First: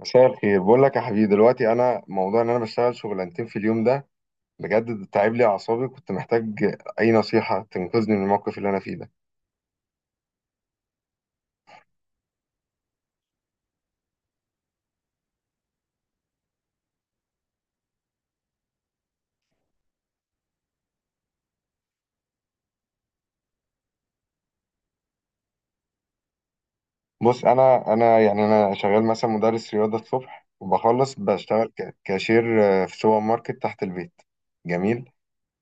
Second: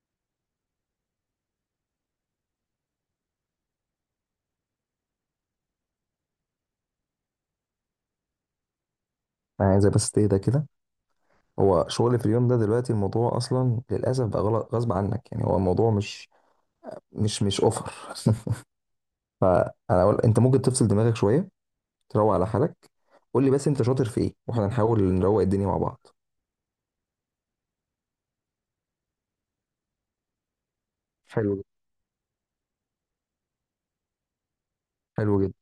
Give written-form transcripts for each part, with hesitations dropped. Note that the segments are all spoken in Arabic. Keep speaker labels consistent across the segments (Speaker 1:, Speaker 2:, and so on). Speaker 1: مساء الخير، بقول لك يا حبيبي دلوقتي، انا موضوع ان انا بشتغل شغلانتين في اليوم ده. بجد تعب لي اعصابي، كنت محتاج اي نصيحه تنقذني من الموقف اللي انا فيه ده.
Speaker 2: انا عايزه بس تهدى كده. هو شغل في اليوم ده دلوقتي الموضوع اصلا للاسف بقى غلط غصب عنك، يعني هو الموضوع مش اوفر. فانا أقول انت ممكن تفصل دماغك شويه، تروق على حالك. قول لي بس انت شاطر في ايه واحنا نحاول نروق الدنيا مع بعض.
Speaker 1: بص، انا يعني انا شغال مثلا مدرس رياضه الصبح، وبخلص
Speaker 2: حلو جدا،
Speaker 1: بشتغل كاشير في سوبر ماركت تحت البيت. جميل.
Speaker 2: حلو جدا،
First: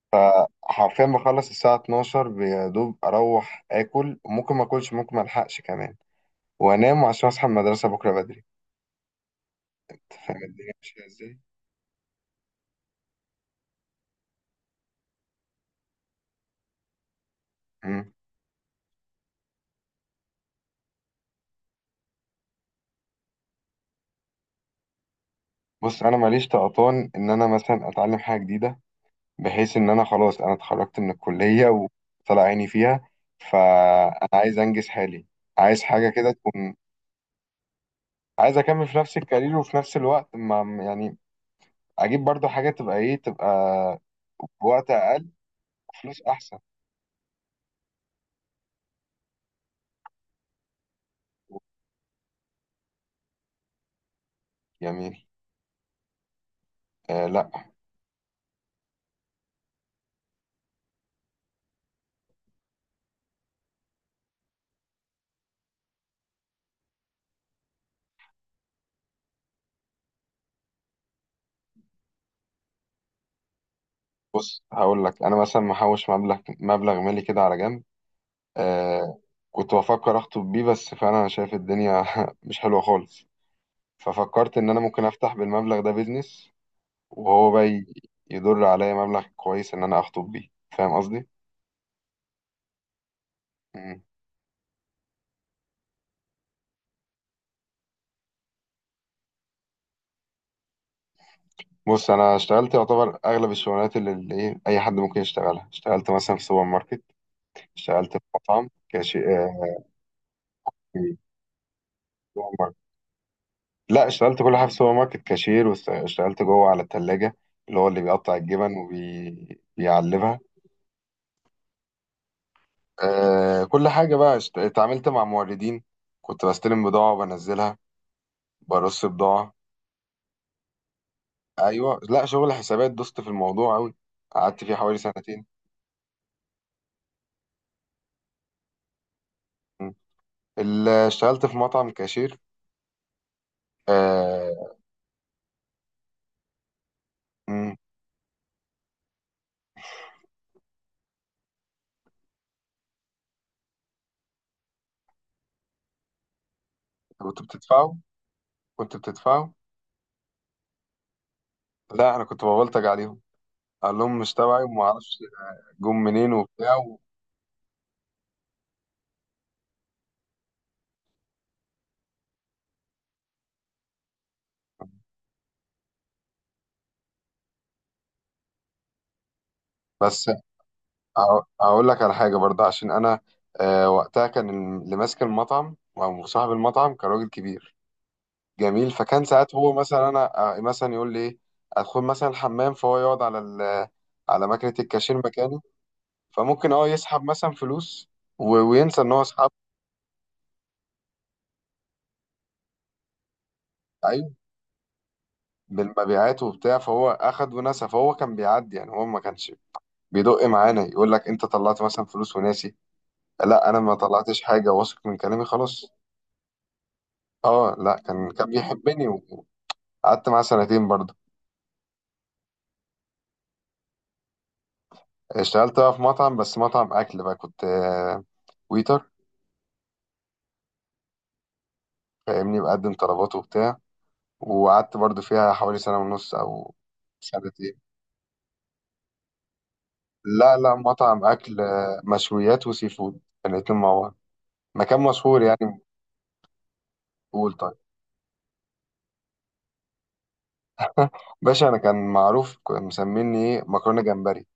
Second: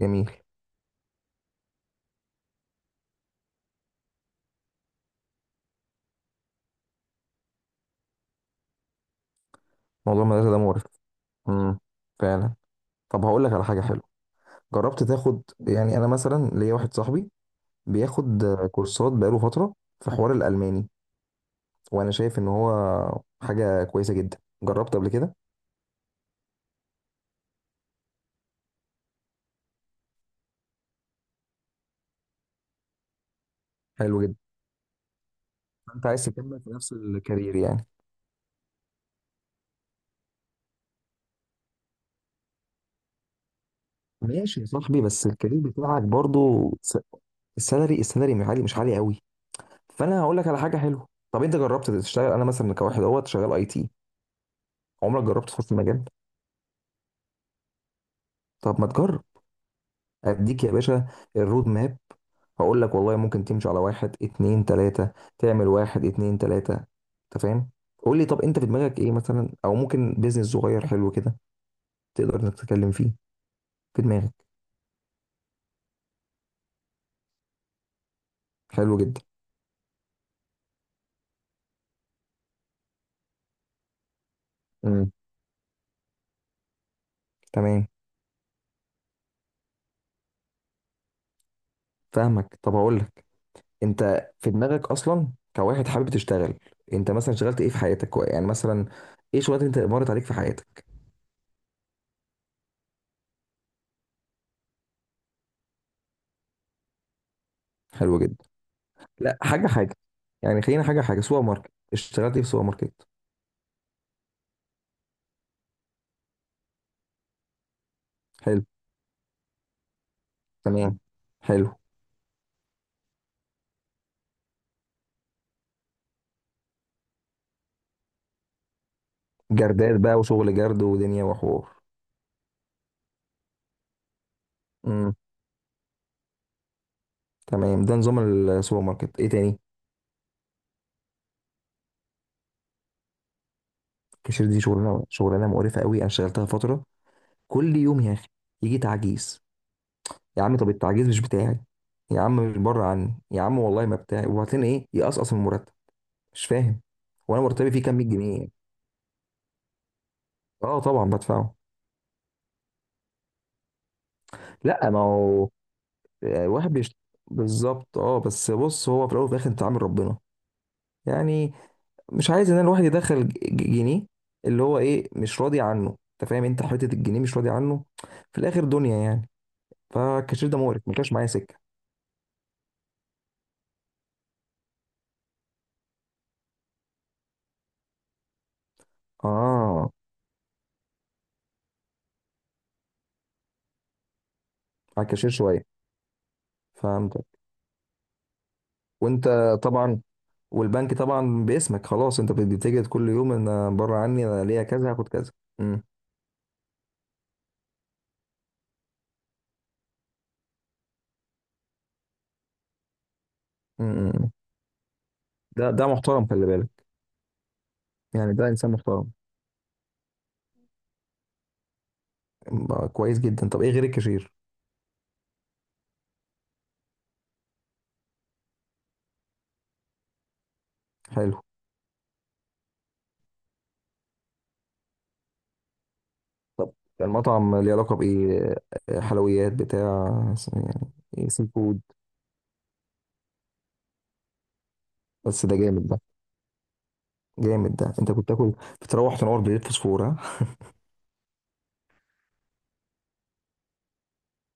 Speaker 2: جميل.
Speaker 1: حرفيا بخلص الساعه 12، يا دوب اروح اكل، ممكن ما اكلش، ممكن ما الحقش كمان، وانام عشان اصحى المدرسه بكره بدري. أنت
Speaker 2: موضوع
Speaker 1: فاهم
Speaker 2: المدرسه ده
Speaker 1: الدنيا
Speaker 2: مقرف.
Speaker 1: ماشيه ازاي؟
Speaker 2: امم، فعلا. طب هقول لك على حاجه حلوه. جربت تاخد، يعني انا مثلا ليا واحد صاحبي
Speaker 1: مم.
Speaker 2: بياخد كورسات بقاله فتره في حوار الالماني، وانا شايف ان هو حاجه كويسه جدا. جربت قبل كده؟
Speaker 1: بص، انا ماليش طقطان ان انا مثلا اتعلم حاجه جديده، بحيث ان انا خلاص انا اتخرجت من الكلية وطلع عيني فيها،
Speaker 2: حلو
Speaker 1: فانا
Speaker 2: جدا.
Speaker 1: عايز انجز حالي. عايز
Speaker 2: انت
Speaker 1: حاجة
Speaker 2: عايز
Speaker 1: كده
Speaker 2: تكمل في
Speaker 1: تكون.
Speaker 2: نفس الكارير يعني؟
Speaker 1: عايز اكمل في نفس الكارير وفي نفس الوقت ما يعني اجيب برضو حاجة، تبقى ايه؟ تبقى
Speaker 2: ماشي يا
Speaker 1: بوقت
Speaker 2: صاحبي، بس
Speaker 1: اقل،
Speaker 2: الكارير بتاعك
Speaker 1: فلوس احسن.
Speaker 2: برضو السالري مش عالي، مش عالي قوي. فانا هقول لك على حاجه حلوه. طب انت جربت تشتغل، انا مثلا كواحد اهوت شغال اي تي. عمرك
Speaker 1: جميل.
Speaker 2: جربت تخش المجال؟
Speaker 1: آه. لا،
Speaker 2: طب ما تجرب. اديك يا باشا الرود ماب. هقول لك والله ممكن تمشي على واحد اتنين تلاته، تعمل واحد اتنين تلاته، انت فاهم. قول لي، طب انت في دماغك ايه مثلا، او ممكن بيزنس صغير حلو كده تقدر انك تتكلم فيه، في دماغك؟
Speaker 1: بص هقول لك، انا مثلا محوش مبلغ مالي كده على جنب.
Speaker 2: حلو
Speaker 1: آه.
Speaker 2: جدا.
Speaker 1: كنت بفكر اخطب بيه، بس فعلا انا شايف الدنيا مش حلوة خالص. ففكرت ان انا ممكن
Speaker 2: امم،
Speaker 1: افتح بالمبلغ ده بيزنس، وهو بقى
Speaker 2: تمام.
Speaker 1: يدر عليا مبلغ كويس ان انا اخطب بيه. فاهم قصدي؟
Speaker 2: فاهمك. طب هقول لك،
Speaker 1: مم.
Speaker 2: انت في دماغك اصلا كواحد حابب تشتغل، انت مثلا اشتغلت ايه في حياتك، يعني مثلا ايه شغلات انت مرت عليك في حياتك؟
Speaker 1: بص، انا اشتغلت يعتبر اغلب الشغلانات اللي ايه اي حد ممكن يشتغلها. اشتغلت مثلا في سوبر ماركت. اشتغلت في
Speaker 2: حلو جدا.
Speaker 1: مطعم
Speaker 2: لا،
Speaker 1: كاشير
Speaker 2: حاجه
Speaker 1: آه،
Speaker 2: حاجه، يعني خلينا حاجه
Speaker 1: في
Speaker 2: حاجه. سوبر ماركت، اشتغلت ايه في
Speaker 1: سوبر
Speaker 2: سوبر
Speaker 1: ماركت.
Speaker 2: ماركت؟
Speaker 1: لا، اشتغلت كل حاجه في سوبر ماركت، كاشير، واشتغلت جوه على الثلاجه اللي هو اللي بيقطع
Speaker 2: حلو،
Speaker 1: الجبن وبيعلبها.
Speaker 2: تمام، حلو.
Speaker 1: آه، كل حاجه بقى، اتعاملت مع موردين، كنت بستلم بضاعه وبنزلها، برص بضاعه.
Speaker 2: جردات بقى وشغل جرد ودنيا وحوار.
Speaker 1: ايوه، لا، شغل حسابات، دوست في الموضوع قوي، قعدت فيه حوالي
Speaker 2: امم،
Speaker 1: سنتين.
Speaker 2: تمام. ده نظام السوبر ماركت. ايه تاني؟
Speaker 1: مم. اللي اشتغلت في مطعم كاشير،
Speaker 2: كاشير دي
Speaker 1: آه.
Speaker 2: شغلانه شغلانه مقرفه قوي، انا اشتغلتها فتره.
Speaker 1: مم.
Speaker 2: كل يوم يا اخي يجي تعجيز، يا عم طب التعجيز مش بتاعي، يا عم مش بره عني، يا عم والله ما بتاعي، وبعدين ايه يقصقص من المرتب؟ مش فاهم.
Speaker 1: كنت
Speaker 2: وانا مرتبي فيه
Speaker 1: بتدفعوا
Speaker 2: كام، 100 جنيه يعني.
Speaker 1: كنت بتدفعوا
Speaker 2: اه طبعا بدفعه.
Speaker 1: لا، انا كنت ببلطج عليهم، قال لهم مش تبعي وما
Speaker 2: لا، ما
Speaker 1: اعرفش
Speaker 2: هو
Speaker 1: جم منين
Speaker 2: آه، واحد
Speaker 1: وبتاع
Speaker 2: بيشت...
Speaker 1: و...
Speaker 2: بالظبط. اه، بس بص، هو في الاول وفي الاخر انت عامل ربنا يعني، مش عايز ان الواحد يدخل جنيه اللي هو ايه مش راضي عنه، انت فاهم؟ انت حته الجنيه مش راضي عنه في الاخر، دنيا يعني.
Speaker 1: بس
Speaker 2: فالكاشير ده مقرف، ما كانش معايا
Speaker 1: هق-
Speaker 2: سكه.
Speaker 1: هقول لك على حاجه برضه، عشان انا، وقتها كان اللي ماسك المطعم او صاحب المطعم كان راجل كبير. جميل، فكان ساعات هو
Speaker 2: اه،
Speaker 1: مثلا انا آه، مثلا يقول لي ايه، ادخل مثلا الحمام، فهو يقعد على ماكينه
Speaker 2: على
Speaker 1: الكاشير
Speaker 2: الكاشير
Speaker 1: مكاني،
Speaker 2: شويه.
Speaker 1: فممكن يسحب
Speaker 2: فهمتك.
Speaker 1: مثلا فلوس وينسى ان هو
Speaker 2: وانت
Speaker 1: سحب.
Speaker 2: طبعا. والبنك طبعا باسمك، خلاص، انت بتتجد كل يوم ان بره عني،
Speaker 1: لعيب
Speaker 2: انا ليا كذا هاخد كذا. امم،
Speaker 1: بالمبيعات وبتاع، فهو اخد ونسى، فهو كان بيعدي، يعني هو ما كانش بيدق معانا يقول لك انت طلعت مثلا فلوس وناسي. لا، انا ما
Speaker 2: امم،
Speaker 1: طلعتش حاجه، واثق من كلامي
Speaker 2: ده
Speaker 1: خلاص.
Speaker 2: محترم، خلي بالك،
Speaker 1: اه، لا، كان
Speaker 2: يعني ده
Speaker 1: كان
Speaker 2: انسان
Speaker 1: بيحبني،
Speaker 2: محترم.
Speaker 1: وقعدت معاه سنتين برضه.
Speaker 2: بقى كويس جدا. طب ايه غير الكاشير؟
Speaker 1: اشتغلت بقى في مطعم، بس مطعم اكل بقى، كنت ويتر،
Speaker 2: حلو.
Speaker 1: فاهمني، بقدم طلبات وبتاع، وقعدت برضه فيها حوالي سنه ونص او
Speaker 2: المطعم ليه
Speaker 1: سنتين.
Speaker 2: علاقه بايه؟ حلويات بتاع
Speaker 1: لا لا،
Speaker 2: يعني؟
Speaker 1: مطعم
Speaker 2: ايه سي
Speaker 1: أكل،
Speaker 2: فود؟
Speaker 1: مشويات وسي فود، الاتنين مع بعض، مكان مشهور
Speaker 2: بس ده
Speaker 1: يعني.
Speaker 2: جامد، ده
Speaker 1: قول طيب.
Speaker 2: جامد، ده انت كنت تاكل؟ بتروح تنور بليت فوسفور، ها.
Speaker 1: باشا، أنا كان معروف، مسميني إيه، مكرونة جمبري.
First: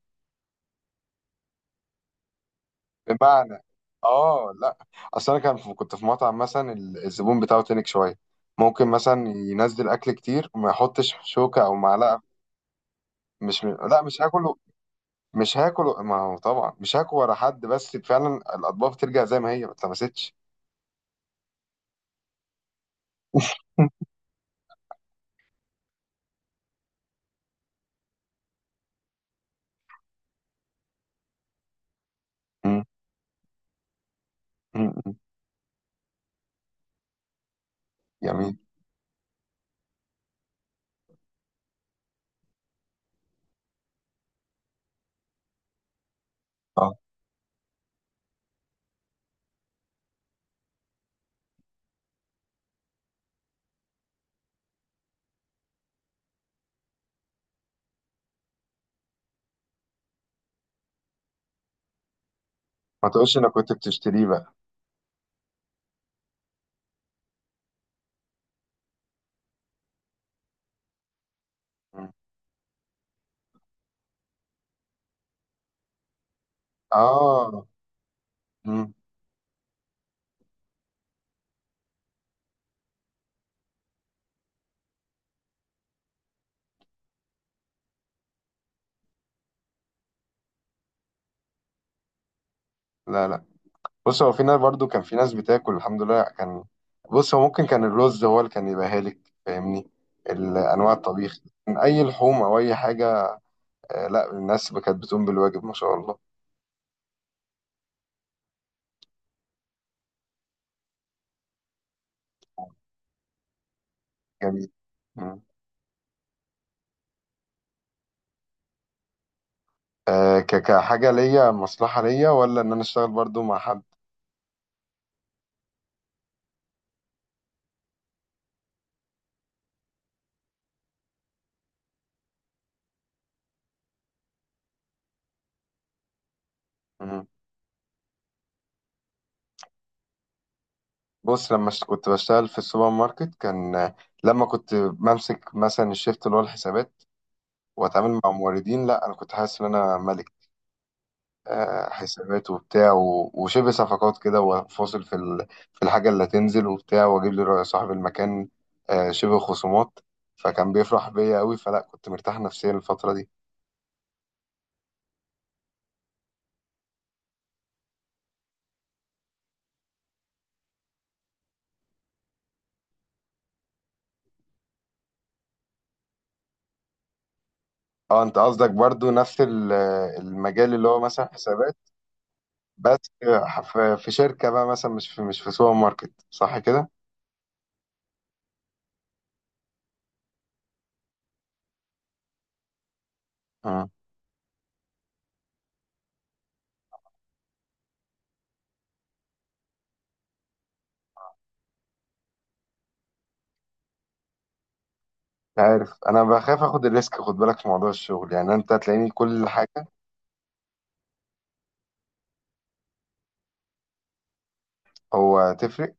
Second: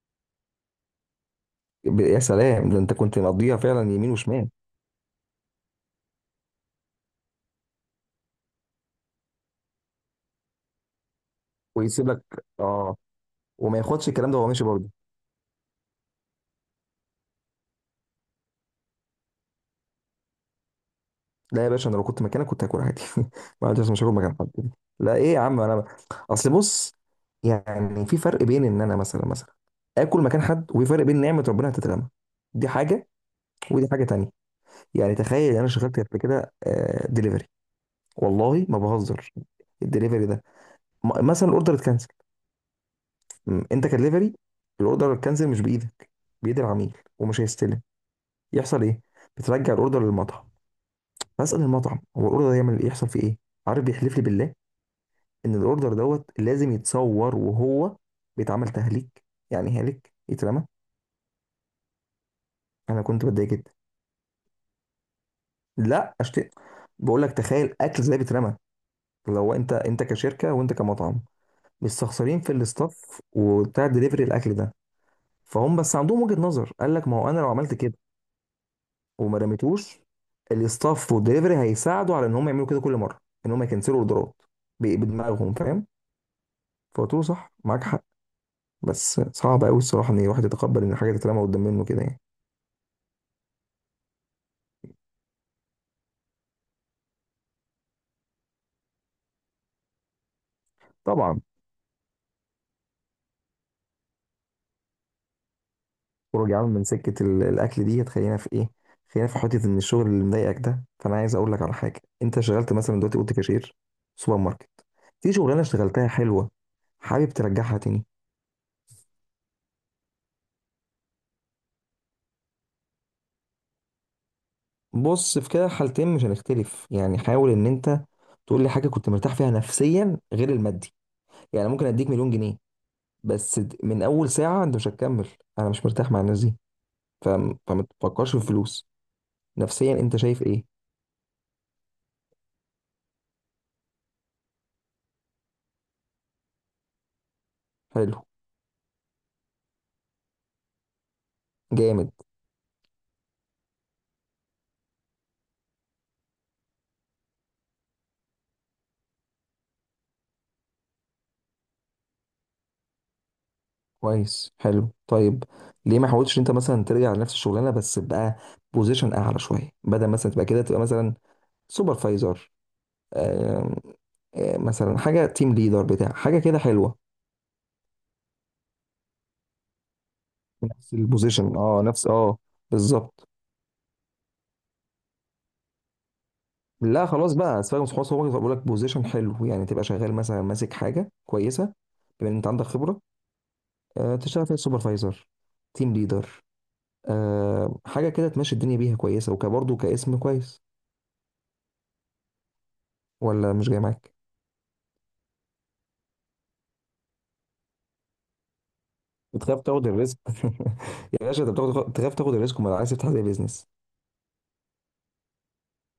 Speaker 2: يا سلام، ده انت كنت مقضيها
Speaker 1: بمعنى،
Speaker 2: فعلا يمين وشمال.
Speaker 1: آه لا، أصل أنا كان في كنت في مطعم مثلا، الزبون بتاعه تنك شوية، ممكن مثلا ينزل أكل كتير وما يحطش شوكة أو
Speaker 2: ويسيب لك،
Speaker 1: معلقة.
Speaker 2: اه.
Speaker 1: مش
Speaker 2: وما
Speaker 1: لا
Speaker 2: ياخدش
Speaker 1: مش
Speaker 2: الكلام ده وهو
Speaker 1: هاكله
Speaker 2: ماشي برضه؟
Speaker 1: مش هاكله ما هو طبعا مش هاكل ورا حد، بس فعلا الأطباق بترجع زي ما هي ما اتلمستش.
Speaker 2: لا يا باشا، انا لو كنت مكانك كنت هاكل عادي. ما عنديش مشاكل مكان حد. لا ايه يا عم، انا اصل بص، يعني في فرق بين ان انا مثلا اكل مكان حد، وفي فرق بين نعمه ربنا هتترمى، دي
Speaker 1: مم.
Speaker 2: حاجه ودي حاجه تانية.
Speaker 1: مم.
Speaker 2: يعني تخيل، انا شغلت قبل كده دليفري،
Speaker 1: جميل.
Speaker 2: والله ما بهزر. الدليفري ده مثلا الاوردر اتكنسل، انت كدليفري، الاوردر اتكنسل مش بايدك، بايد العميل،
Speaker 1: اه.
Speaker 2: ومش هيستلم. يحصل ايه؟ بترجع الاوردر للمطعم، بسأل المطعم هو الاوردر ده يعمل يحصل فيه ايه، عارف بيحلف لي بالله ان الاوردر دوت لازم يتصور، وهو بيتعمل تهليك، يعني هالك يترمى، انا
Speaker 1: ما
Speaker 2: كنت
Speaker 1: تقولش
Speaker 2: بتضايق
Speaker 1: انك
Speaker 2: جدا.
Speaker 1: كنت بتشتريه بقى.
Speaker 2: لا، اشتري، بقول لك تخيل اكل زي بيترمى. لو انت، انت كشركه وانت كمطعم،
Speaker 1: مم.
Speaker 2: مستخسرين في الاستاف وبتاع دليفري الاكل ده. فهم، بس عندهم وجهه نظر، قال لك ما هو انا لو
Speaker 1: اه.
Speaker 2: عملت كده
Speaker 1: مم.
Speaker 2: وما رميتوش، الاستاف والدليفري هيساعدوا على ان هم يعملوا كده كل مره، ان هم يكنسلوا اوردرات بدماغهم، فاهم. فقلت له صح، معاك حق، بس صعب قوي الصراحه ان الواحد يتقبل ان حاجه تترمى قدام منه كده يعني.
Speaker 1: لا لا، بص هو في ناس، برضو كان في ناس بتاكل الحمد لله، كان. بص هو ممكن كان الرز هو اللي كان يبقى هالك، فاهمني، الانواع الطبيخ
Speaker 2: طبعا.
Speaker 1: من اي لحوم او اي حاجه. آه لا، الناس كانت بتقوم بالواجب ما شاء الله.
Speaker 2: خروج يا عم من سكه الاكل دي هتخلينا في ايه. خلينا في حته ان الشغل اللي مضايقك ده، فانا عايز اقول لك على حاجه. انت شغلت مثلا دلوقتي، قلت كاشير، سوبر
Speaker 1: جميل.
Speaker 2: ماركت. في
Speaker 1: مم.
Speaker 2: شغلانه اشتغلتها حلوه حابب ترجعها تاني؟
Speaker 1: آه، كحاجه ليا مصلحه، ليا ولا ان انا اشتغل برضو مع حد؟
Speaker 2: بص في كده حالتين، مش هنختلف يعني. حاول ان انت تقول لي حاجه كنت مرتاح فيها نفسيا غير المادي. يعني ممكن اديك مليون جنيه بس من اول ساعه انت مش هتكمل، انا مش مرتاح مع الناس دي،
Speaker 1: مم.
Speaker 2: فما تفكرش في الفلوس، نفسيا انت شايف ايه؟
Speaker 1: بص، لما كنت بشتغل في السوبر ماركت كان، لما كنت بمسك مثلا الشيفت اللي هو الحسابات
Speaker 2: حلو،
Speaker 1: واتعامل مع موردين، لا، انا كنت حاسس ان انا ملك،
Speaker 2: جامد،
Speaker 1: حسابات وبتاع، وشبه صفقات كده، وفاصل في الحاجة اللي هتنزل وبتاع، واجيب لي رأي صاحب المكان، شبه خصومات، فكان بيفرح بيا قوي، فلا كنت مرتاح نفسيا الفترة دي.
Speaker 2: كويس، حلو، طيب. ليه ما حاولتش انت مثلا ترجع لنفس الشغلانه، بس بقى بوزيشن اعلى شويه، بدل مثلا تبقى كده تبقى مثلا سوبرفايزر، آم، مثلا حاجه تيم ليدر بتاع، حاجه كده حلوه.
Speaker 1: اه، انت قصدك برضو نفس المجال اللي
Speaker 2: نفس
Speaker 1: هو مثلا
Speaker 2: البوزيشن،
Speaker 1: حسابات،
Speaker 2: اه، نفس، اه،
Speaker 1: بس
Speaker 2: بالظبط.
Speaker 1: في شركة بقى مثلا، مش في سوبر ماركت، صح كده؟
Speaker 2: لا خلاص بقى، سيبك من خلاص، هو بيقول لك بوزيشن حلو، يعني تبقى شغال مثلا ماسك حاجه كويسه بما ان انت عندك خبره،
Speaker 1: مم.
Speaker 2: تشتغل فيها سوبرفايزر، تيم ليدر، حاجه كده تمشي الدنيا بيها كويسه وكبرضه كاسم كويس. ولا مش جاي معاك؟
Speaker 1: مش عارف، انا بخاف اخد الريسك، خد بالك في موضوع الشغل، يعني انت هتلاقيني كل
Speaker 2: بتخاف
Speaker 1: حاجة.
Speaker 2: تاخد الريسك؟ يا باشا، انت بتاخد، تخاف تاخد الريسك وما عايز تفتح زي بيزنس؟
Speaker 1: هو تفرق.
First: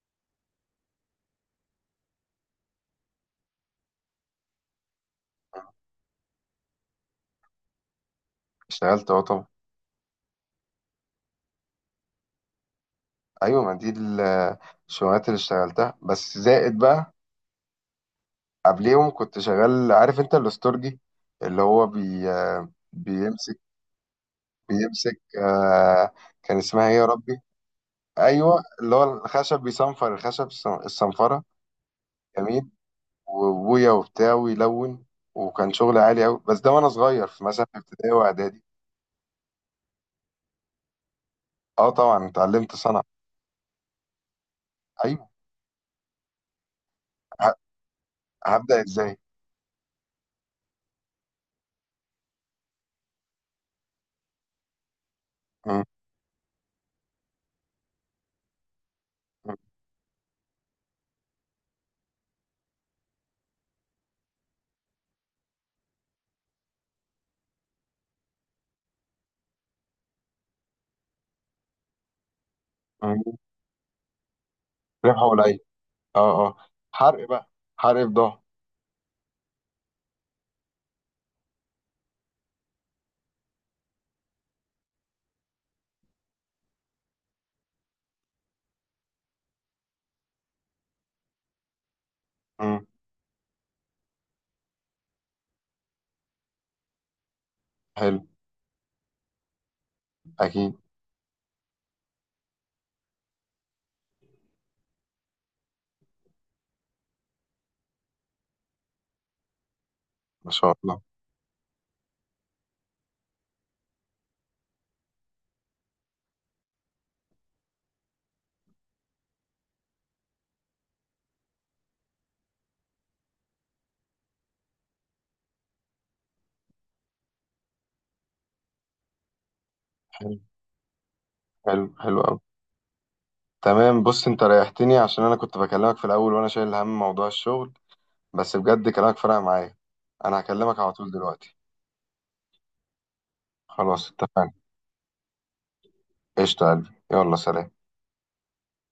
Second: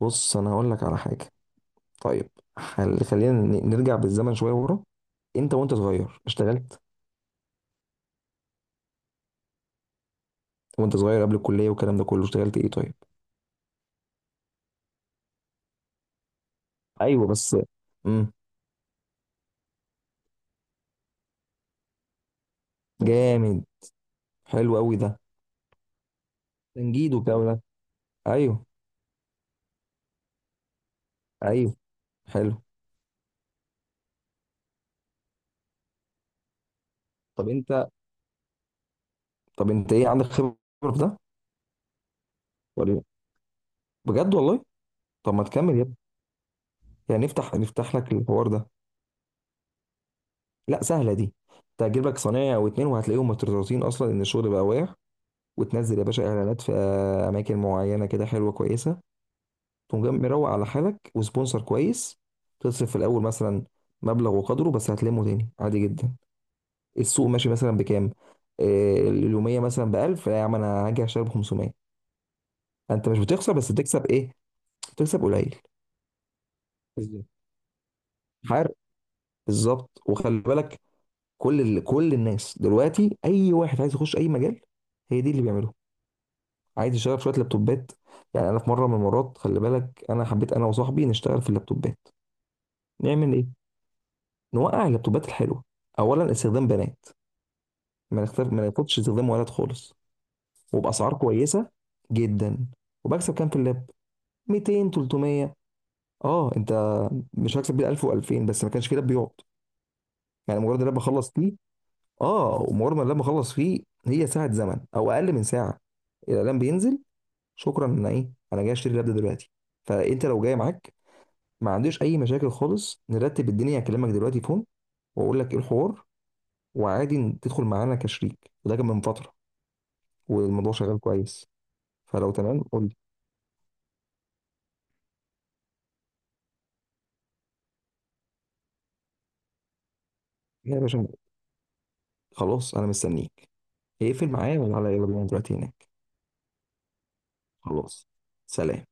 Speaker 2: بص انا هقول لك على حاجه، طيب. خلينا نرجع بالزمن شويه ورا. انت وانت صغير اشتغلت.
Speaker 1: اشتغلت، اه طبعا.
Speaker 2: وانت صغير قبل الكليه والكلام ده كله اشتغلت ايه طيب؟
Speaker 1: ايوه، ما دي الشغلات اللي اشتغلتها بس زائد بقى،
Speaker 2: ايوه بس. امم.
Speaker 1: قبليهم كنت شغال، عارف انت الاستورجي اللي هو بي بيمسك
Speaker 2: جامد، حلو قوي ده.
Speaker 1: بيمسك آه كان اسمها ايه يا
Speaker 2: تنجيد
Speaker 1: ربي؟
Speaker 2: وبتاع ده.
Speaker 1: ايوه،
Speaker 2: ايوه،
Speaker 1: اللي هو الخشب، بيصنفر الخشب، الصنفره.
Speaker 2: ايوه، حلو.
Speaker 1: جميل. وابويا وبتاع ويلون، وكان شغل عالي قوي، بس ده وانا صغير، في
Speaker 2: طب
Speaker 1: مثلا في
Speaker 2: انت،
Speaker 1: ابتدائي واعدادي.
Speaker 2: طب انت ايه عندك خبره في ده
Speaker 1: اه طبعا، اتعلمت
Speaker 2: ولا
Speaker 1: صنعه.
Speaker 2: إيه؟ بجد والله؟
Speaker 1: ايوه.
Speaker 2: طب ما تكمل يا ابني، يعني
Speaker 1: ه-
Speaker 2: نفتح، نفتح لك الحوار ده.
Speaker 1: هبدا ازاي؟
Speaker 2: لا سهله دي. انت هتجيب لك صنايعي او اتنين وهتلاقيهم مترططين اصلا ان الشغل بقى واقع،
Speaker 1: م-
Speaker 2: وتنزل يا باشا اعلانات في اماكن معينه كده حلوه كويسه،
Speaker 1: م-
Speaker 2: تقوم جاي مروق على حالك وسبونسر كويس، تصرف في الاول مثلا مبلغ وقدره بس هتلمه تاني عادي جدا. السوق ماشي مثلا بكام؟ آه، اليوميه مثلا ب 1000، لا يا عم انا هاجي اشتري ب 500. انت مش
Speaker 1: م-
Speaker 2: بتخسر، بس بتكسب ايه؟ بتكسب
Speaker 1: ربح ولا
Speaker 2: قليل.
Speaker 1: ايه؟ اه اه.
Speaker 2: بالظبط.
Speaker 1: حرق بقى، حرق بضاعه.
Speaker 2: حارق، بالظبط. وخلي بالك، كل الناس دلوقتي اي واحد عايز يخش اي مجال، هي دي اللي بيعمله. عايز اشتغل في شويه لابتوبات، يعني انا في مره من المرات خلي بالك، انا حبيت انا وصاحبي نشتغل في اللابتوبات. نعمل ايه؟ نوقع اللابتوبات الحلوه. اولا، استخدام بنات،
Speaker 1: حلو.
Speaker 2: ما نختار، ما ناخدش استخدام ولد خالص،
Speaker 1: اكيد.
Speaker 2: وباسعار كويسه جدا. وبكسب كام في اللاب؟ 200، 300. اه انت مش هكسب بيه 1000 و2000، بس ما كانش في لاب بيقعد،
Speaker 1: ما
Speaker 2: يعني
Speaker 1: شاء
Speaker 2: مجرد اللاب
Speaker 1: الله.
Speaker 2: بخلص فيه، اه، ومجرد ما اللاب بخلص فيه، هي ساعه زمن او اقل من ساعه، الاعلان بينزل، شكرا انا ايه، انا جاي اشتري اللاب ده دلوقتي. فانت لو جاي معاك، ما عنديش اي مشاكل خالص، نرتب الدنيا، هكلمك دلوقتي فون واقول لك ايه الحوار، وعادي إن تدخل معانا كشريك. وده كان من فتره،
Speaker 1: حلو.
Speaker 2: والموضوع شغال كويس.
Speaker 1: حلو. حلو
Speaker 2: فلو
Speaker 1: قوي.
Speaker 2: تمام قول لي.
Speaker 1: تمام. بص، انت ريحتني عشان انا كنت بكلمك في الاول وانا شايل هم موضوع الشغل، بس بجد كلامك فرق معايا، انا هكلمك
Speaker 2: يا
Speaker 1: على
Speaker 2: باشا،
Speaker 1: طول دلوقتي.
Speaker 2: خلاص انا مستنيك.
Speaker 1: خلاص
Speaker 2: اقفل
Speaker 1: اتفقنا.
Speaker 2: معايا وتعالى، يلا بينا دلوقتي هناك.
Speaker 1: قشطة يا قلبي، يلا سلام.
Speaker 2: خلاص، سلام.